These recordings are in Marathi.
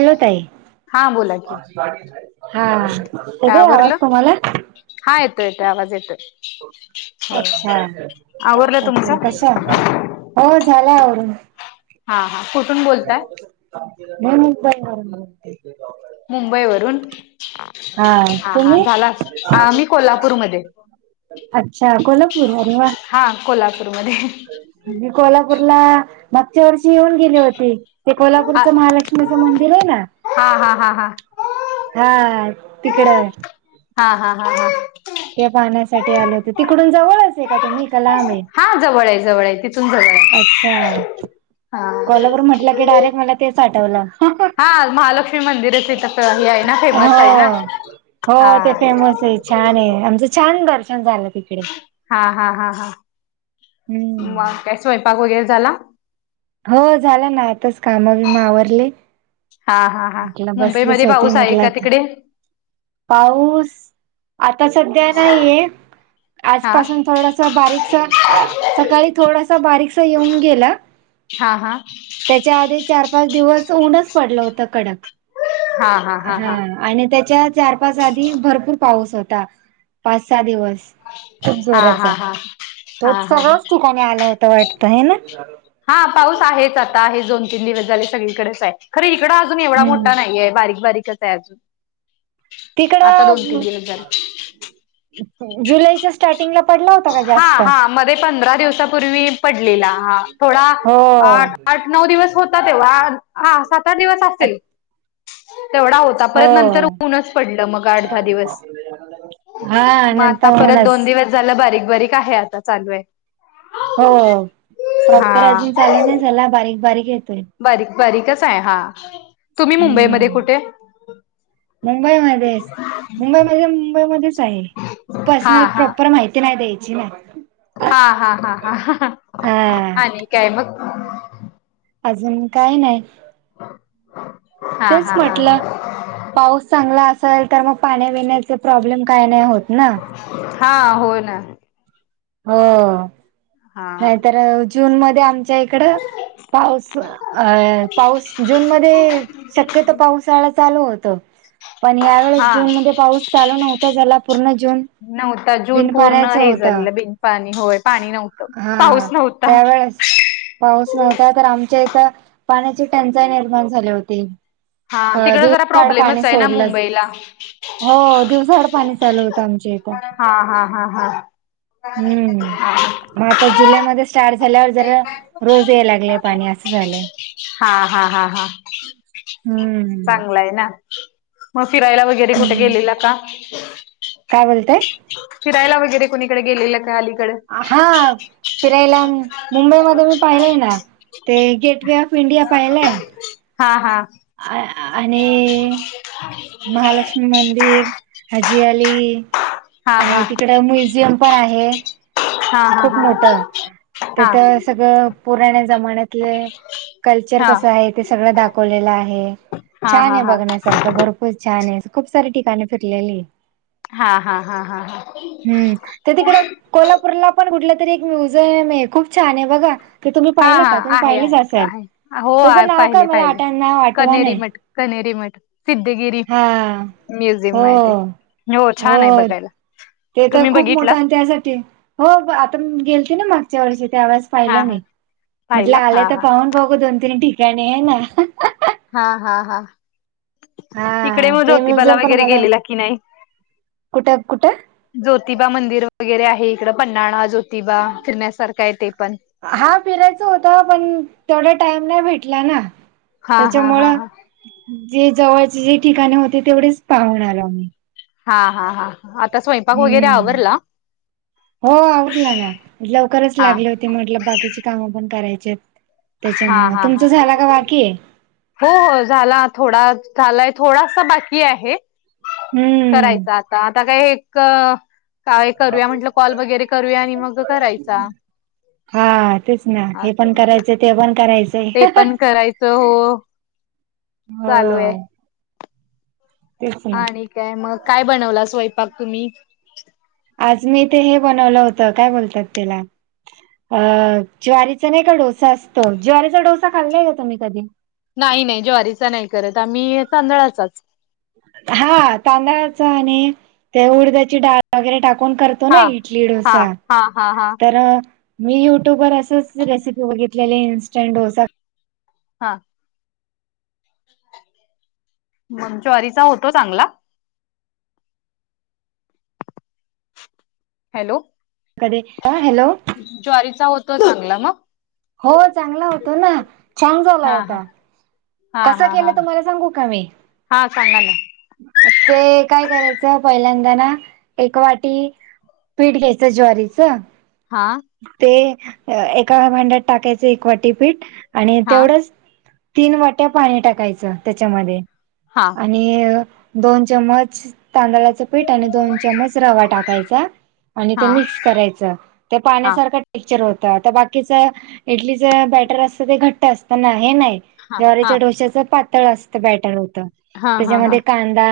हॅलो ताई, हा बोला की हा काय येतोय आवाज आवरलं तुम्हाला. हा येतो, येतो आवाज येतो. अच्छा! आवरलं ओके, तुमचं कशा हो झाल्यावरून. हा हा कुठून बोलतय. [unintelligible] [inaudible] म मुंबई वरून, हा हा झाला [inaudible] आ मी कोल्हापूरमध्ये. अच्छा कोल्हापूर [inaudible] रवा हा कोल्हापूरमध्ये. मी कोल्हापूरला मागच्या वर्षी येऊन गेले होते. ते हा कोल्हापूरचं महालक्ष्मीचं मंदिर आहे ना. हा, हा, हा, हा. हा तिकडे. हा, हा, हा, हा. ते पाहण्यासाठी आले होते. तिकडून जवळच हाये का तुम्ही का लांब ये? हा जवळ आहे जवळ आहे तिथून जवळ आहे अच्छा, हा कोल्हापूर म्हटलं की डायरेक्ट मला तेच आठवलं. हा महालक्ष्मी मंदिरच इथ हे हाय ना? फेमस हाय ना. हो हो हा ते फेमस ये छान हाये. आमचं छान दर्शन झालं तिकडे. हा हा हा हा. मग हम्म काय स्वयंपाक वगैरे झाला? हो झाला ना, आताच काम बीम आवरली. हा हा हा. मुंबईमध्ये होते पाऊस आहे म्हटलं का आता तिकडे? पाऊस, आता सध्या नाहीये. हा आजपासून थोडासा, बारीकस सकाळी थोडासा बारीकस येऊन गेलं. हा हा. त्याच्या आधी चार पाच दिवस ऊनच पडलं होत कडक. हा आणि त्याच्यात चार पाच आधी भरपूर पाऊस होता, पाच सहा दिवस. त हा हा जोरात हा झाला. तो हा हा हा सर्वच ठिकाणी आला होता वाटत हाय ना. हा पाऊस आहेच आता आहे, दोन तीन दिवस झाले सगळीकडेच आहे. खरं इकडं आजून एवढा हम्म मोठा नाही हाय, बारीक बारीकच आहे अजून. तिकड आता दोन तीन अ दिवस झाले जुलैच्या स्टार्टिंगला पडला होता का हा जास्त हा, मध्ये पंधरा दिवसापूर्वी पडलेला हा. थोडा हो आ आठ नऊ दिवस होता तेव्हा, हा सात आठ दिवस असेल तेवढा हो ता. आता परत नंतर ऊनच पडलं मग आठ दहा दिवस, हा मग आता नंतर परत होऊनच दोन दिवस झालं बारीक बारीक आहे, आता चालू हाय. हो प्रॉपर हा अजून चालू नाही झाला, बारीक बारीक येत बारीक बारीकच हाय हा. तुम्ही हम्म मुंबईमध्ये कुठे? मुंबईमध्येच मुंबईमध्ये मुंबईमध्येच आहे हा पर्सनल हा प्रॉपर माहिती नाही द्यायची ना. हा हा हा हा हा आणि काय मग? अजून काय नाही. हा तेच हा हा म्हटलं. पाऊस चांगला असल तर, मग पाण्या विण्याचे प्रॉब्लेम काय नाही होत ना. हा, होय ना. हो हा नाहीतर जून मध्ये आमच्या इकडं, पाऊस अ पाऊस जून मध्ये शक्यतो पावसाळा चालू होतो. पण यावेेळेस हा जून मध्ये पाऊस चालू नव्हता झाला. पूर्ण जून नव्हता जून बिन पूर्ण पाण्याचा हे होता. झालेलं, बिन पाणी होय पाणी नव्हतं. हा पाऊस नव्हता. त्यावेळेस पाऊस नव्हता तर, आमच्या इथं पाण्याची टंचाई निर्माण झाली होती. हा तिकड जरा दिवसाआड पाणी प्रॉब्लेमच हाय ना सोडलंच मुंबईला. हो दिवसाआड पाणी चालू होतं आमच्या इथं. हा हा हा हा. हा [unintelligible] तर जिल्ह्यामध्येच पाणी असं झालंय [unintelligible] हा हा हा हा. हम्म चांगलं हाय ना. मग फिरायला वगैरे कुठे हम्म गेलेला का? काय बोलतय फिरायला वगैरे कोणीकडे गेलेलं काय अलीकड? आहा फिरायला मुंबईमध्ये मी पाहिले आहे ना, ते गेटवे ऑफ इंडिया हा हा, आय आणि गाडी महालक्ष्मी मंदिर हाजी वाली हा हा आणि तिकडं म्युझियम पण आहे. हा हा खूप हा मोठ हा तेथ सगळं पुराण्या जमान्यातले कल्चर हा कसं आहे. ते सगळं दाखवलेलं आहे. हा छान हा हा आहे, बघण्यासारखं भरपूर छान आहे. खूप सारी ठिकाणी फिरलेली हा हा हा हा हा, हम्म ते तिकडं [unintelligible] कोल्हापूरला पण कुठलं तरी एक म्युझियम आहे. खूप छान आहे बघा. ते तुम्ही हा पाहिलं हा का? तुम्ही आहे पाहिलेच आहे असल. आहे हो त्याच आहे नाव काय पाहिले मला पाहिले आठण नाही आठवं कनेरी नाही. मठ कनेरी मठ सिद्धगिरी हा, म्युझियम हो माहिती आहे. हो छान आहे बघायला. तेथ तुम्ही खूप बघितला मोठा त्यासाठी हो आता मी गेलती ना, मागच्या वर्षी त्यावेळेस हा पाहिला हा मी. म्हटलं पाहिला आलं हा त हा पाहून बघू दोन तीन ठिकाणी आहे ना, हा हा हा, तिकडे हा मग ते ज्योतीबाला म्युझियम पण वगैरे मला गेलेला की नाही? कुठं कुठं ज्योतिबा मंदिर वगैरे आहे इकडं पन्हाळा, ज्योतिबा फिरण्यासारखा आहे ते पण हा फिरायचं होत. पण तेवडा टाइम नाही भेटला ना, हा हा त्याच्यामुळ हा जे जवळचे जे ठिकाणे होते. तेवढेच पाहून आलो आम्ही. हा हा हा, आता स्वयंपाक वगैरे हम्म, आवरला हो आवरलं का? लवकरच हा लागले हो ते म्हटलं बाकीची कामं पण करायचेत. हा त्याच्यामुळ हा हा तुमचं झाला का बाकी हो हो झाला थोडा झालाय. थोडासा बाकी आहे. हम्म, करायचं आता. आता काय एक काय करूया म्हटलं. कॉल वगैरे करूया आणि मग करायचा. हा तेच ना, हे असं पण म्हटलं करायचं ते पण करायचं. ते ह.. पण करायचं हो चालू आहे हो. तेच ना आणि काय मग काय बनवला स्वयंपाक तुम्ही? आज मी ते हे बनवलं होतं. काय बोलतात त्याला? अ ज्वारीचा नाही का डोसा असतो. ज्वारीचा डोसा खाल्लाय का तुम्ही कधी? नाही नाही ज्वारीचा नाही करत. आम्ही तांदळाचाच हा तांदळाचा आणि ते उडद्याची डाळ वगैरे टाकून करत तो ना, हा इडली, हा डोसा हा हा हा तर मी युट्यूब वर असंच रेसिपी बघितलेली इंस्टंट डोसा. हा, मग ज्वारीचा होतो चांगला? हॅलो, कधी अ हॅलो, ज्वारीचा होतो चांगला मग? हो चांगला होतो न, छान झाला हा हा होता. हा कसं हा हा, केलं तुम्हाला सांगू का मी हा सांगा ना, ते काय करायचं? पहिल्यांदा ना, एक वाटी पीठ घ्यायचं ज्वारीचं. हा, ते एका भांड्यात टाकायचं, एक वाटी पीठ आणि हां तेवढंच तीन वाट्या पाणी टाकायचं त्याच्यामध्ये. हा. आणि दोन चम्मच तांदळाचं पीठ आणि दोन चम्मच रवा टाकायचा आणि ते हां मिक्स करायचं. ते हां पाण्यासारखं टेक्चर होत. तर बाकीच इडलीच बॅटर असत ते घट्ट असत ना, हे नाही. हां ज्वारीच्या हां डोश्याच पातळ असत बॅटर होत. हां हां त्याच्यामध्ये हां कांदा,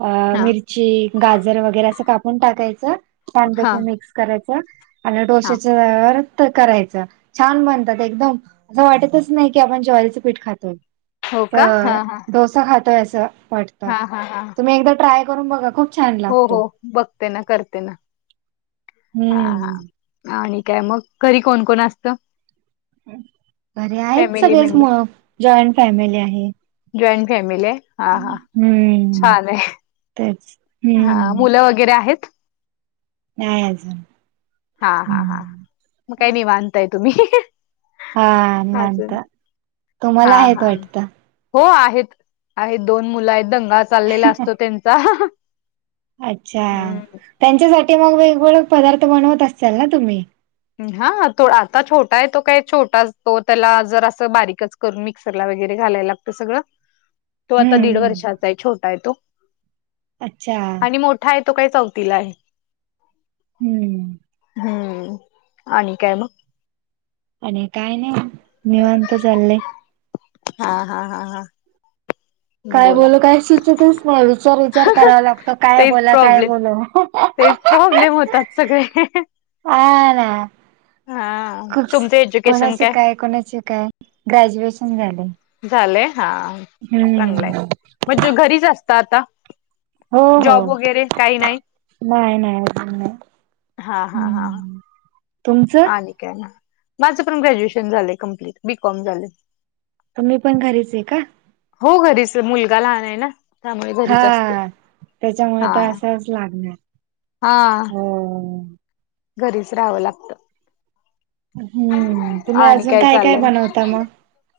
अ हां मिरची, गाजर वगैरे असं कापून टाकायचं. हां छानपैकी मिक्स करायच. आणि हां डोश्याच्या तव्यावर तर करायचं, छान बनतात एकदम. असं वाटतच नाही की आपण ज्वारीचं पीठ खातोय. हो का? तर हां हां डोसा खातोय अस वाटतं. हां हां हां तुम्ही एकदा ट्राय करून बघा. खूप छान हो लागतो. हो. बघते ना, करते ना. हा हम्म. हा. आणि काय मग? घरी कोण कोण असतं? घरे आहेत फॅमिली सगळेच मेंबर म जॉईंट फॅमिली आहे. जॉईंट फॅमिली आहे? हा हा. हम्म. छान आहे, तेच हा. हम्म मुलं वगैरे आहेत? नाय आजून. हा हा हा. मग काय निवांतय तुम्ही. हा निवांत. अजून तुम्हाला हां आहेत हां वाटतं? हो आहेत. आहेत दोन मुलं आहेत. दंगा चाललेला असतो त्यांचा. अच्छा! हम्म त्यांच्यासाठी मग वेगवेगळे पदार्थ बनवत असाल ना तुम्ही? अं हा. आता छोटा आहे तो काय छोटाच तो त्याला जर असं बारीकच करून मिक्सरला वगैरे, घालायला लागतं सगळं. तो आता हम्म दीड हम्म. वर्षाचा आहे छोटा आहे तो. अच्छा आणि मोठ ठा आहे तो काय चौथीला आहे. हं हं. हं. आणि काय मग? आणि काय नाय मग. निवांत चाललंय. हा हा हा हा. काय बोला बोलू काय सुचतच नाय. विचार विचार कराव लागतं काय तेच बोला काय प्रॉब्लेम बोलू? तेच प्रॉब्लेम होतात सगळे. हा ना. हा खूपचं तुमचं एज्युकेशन कोणाशी काय? कोणाशी काय? ग्रॅज्युएशन झालंय. झालंय? हां. हं. म्हणजे घरीच असता आता? हो हो. जॉब वगैरे काही नाही नाय नाय अजून नाय. हा हा हा हा. तुमचं आणि काय म? माझं पण ग्रॅज्युएशन झालंय कंप्लीट, बीकॉम झालंय. तुम्हीपण घरीचंय का? हो घरीचं. मुलगा लहानय ना. त्यामुळे घरीच असते हां त्याच्यामुळं तर असावंच लागणार हां हो घरीच रहावं लागतं हम्म्म तुम्ही आणि अजून काय काय चाललंय बनवता मंग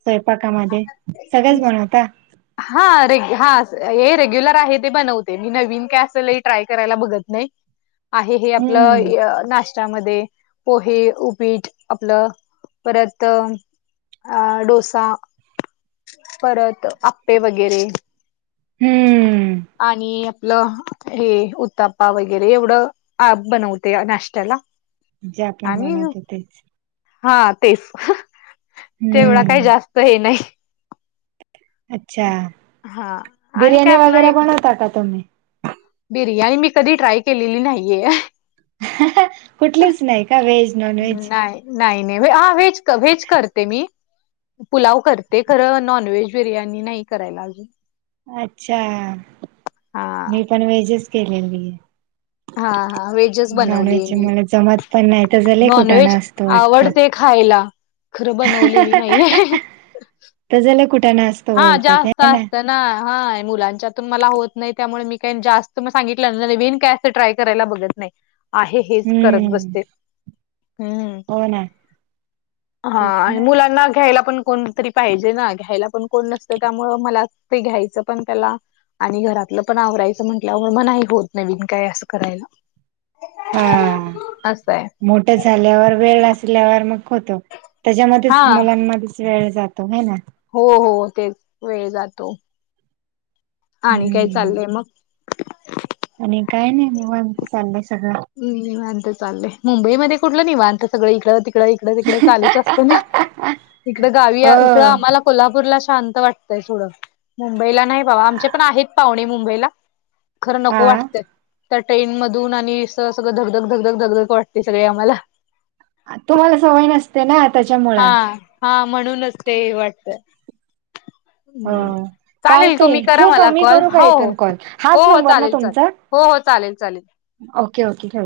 स्वयपाकामध्ये सगळेच बनवता हा रेग -हा हे रेग्युलर आहे ते बनवते. मी नवीन काय अस लई ट्राय करायला बघत नाही. आहे हे हम्म आपलं य-अ नाश्त त्यामध्ये पोहे, उपीट आपलं परत अं डोसा परत आप प्पे वगैरे... हम्म. आणि आपलं हे उताप्पा वगैरे एवढं आप बनवते नाष्ट्याला जे आपण बनवतो तेचं हा तेचं हं तेवढा काय हम्म जास्त हे नाही अच्छा हा आणि काय बिर्याणी आपला वगैरे एक बनवता का तुम्ही बिर्याणी मी कधी ट्राय केलेली नाहीये आहे. हां हां कुठलीच नाही का व्हेज-नॉनव्हेज नाही नाही नाय हा व्हेज-व्हेज करते मी पुलाव करते खरं.. नॉनव्हेज बिर्याणी नाही करायला अजून अच्छा हा मी पण व्हेजचं केलेली आहे हां हां व्हेजच बनवलीय नॉनव्हेजचे मी मला जमत पण नाही त्याचा लय कुटाणा नॉनव्हेज असतो वाटतं. आवडते. खायला खरं बनवलेली नाहीेये हं हं हं त्याजा लई कुटाणा असं हां जास्त असतात. ना हाय मुलांच्यातून मला होत नाही त्यामुळे मी काय जास्त मग सांगितल्यावर नवीन काय असं ट्राय करायला बघत नाय आहे हेच करत हम्म बसते... हम्म्म हो ना हां तेच आणि ना मुलांना घ्यायला पण कोणतरी पाहिजे ना घ्यायला पण कोण नसतं त्यामुळं मला ते घ्यायचं पण त्याला आणि घरातलं पण आवरायचं म्हटल्यावर मग नाही होत नवीन काय असं करायला. हे काय कराल्यास हा तू... असायं मोठं झाल्यावर वेळ असल्यावर मग होतो. तेज्यामध्येच हा मुलांमध्येच वेळ जातो हाय ना हो हो तेज वेळ जातो आणि काय हम्म चालंय मग आणि काय नाई निवांत चालंय सगळं निवांत चालंय मुंबई मध्ये कुठलं निवांत सगळं इकडं तिकड इकड इकडे तिकडे चालूच असते ना इकड गावी हो इकड आम्हाला कोल्हापूरला शांत वाटते. थोडं मुंबईला नाही बाबा आमचे पण आहेत पाहुणे मुंबईला खरं नको हा वाटतंय त्या ट्रेन मधून आणि अस सगळं धगधक धगधक धगधक वाटते सगळे आम्हाला आता तुम्हाला सवय नसते. तेना आताच्या हा हा म्हणूनच ते हे वाटत. हो चालेल तुम्ही चालतय करा ठेवू का मला मी कॉल करू का हो इथून कॉल हो हाच हो हो नंबर ना चालेल चालेल तुमचा हो हो चालेल चालेल ओके ओेके ठेवते.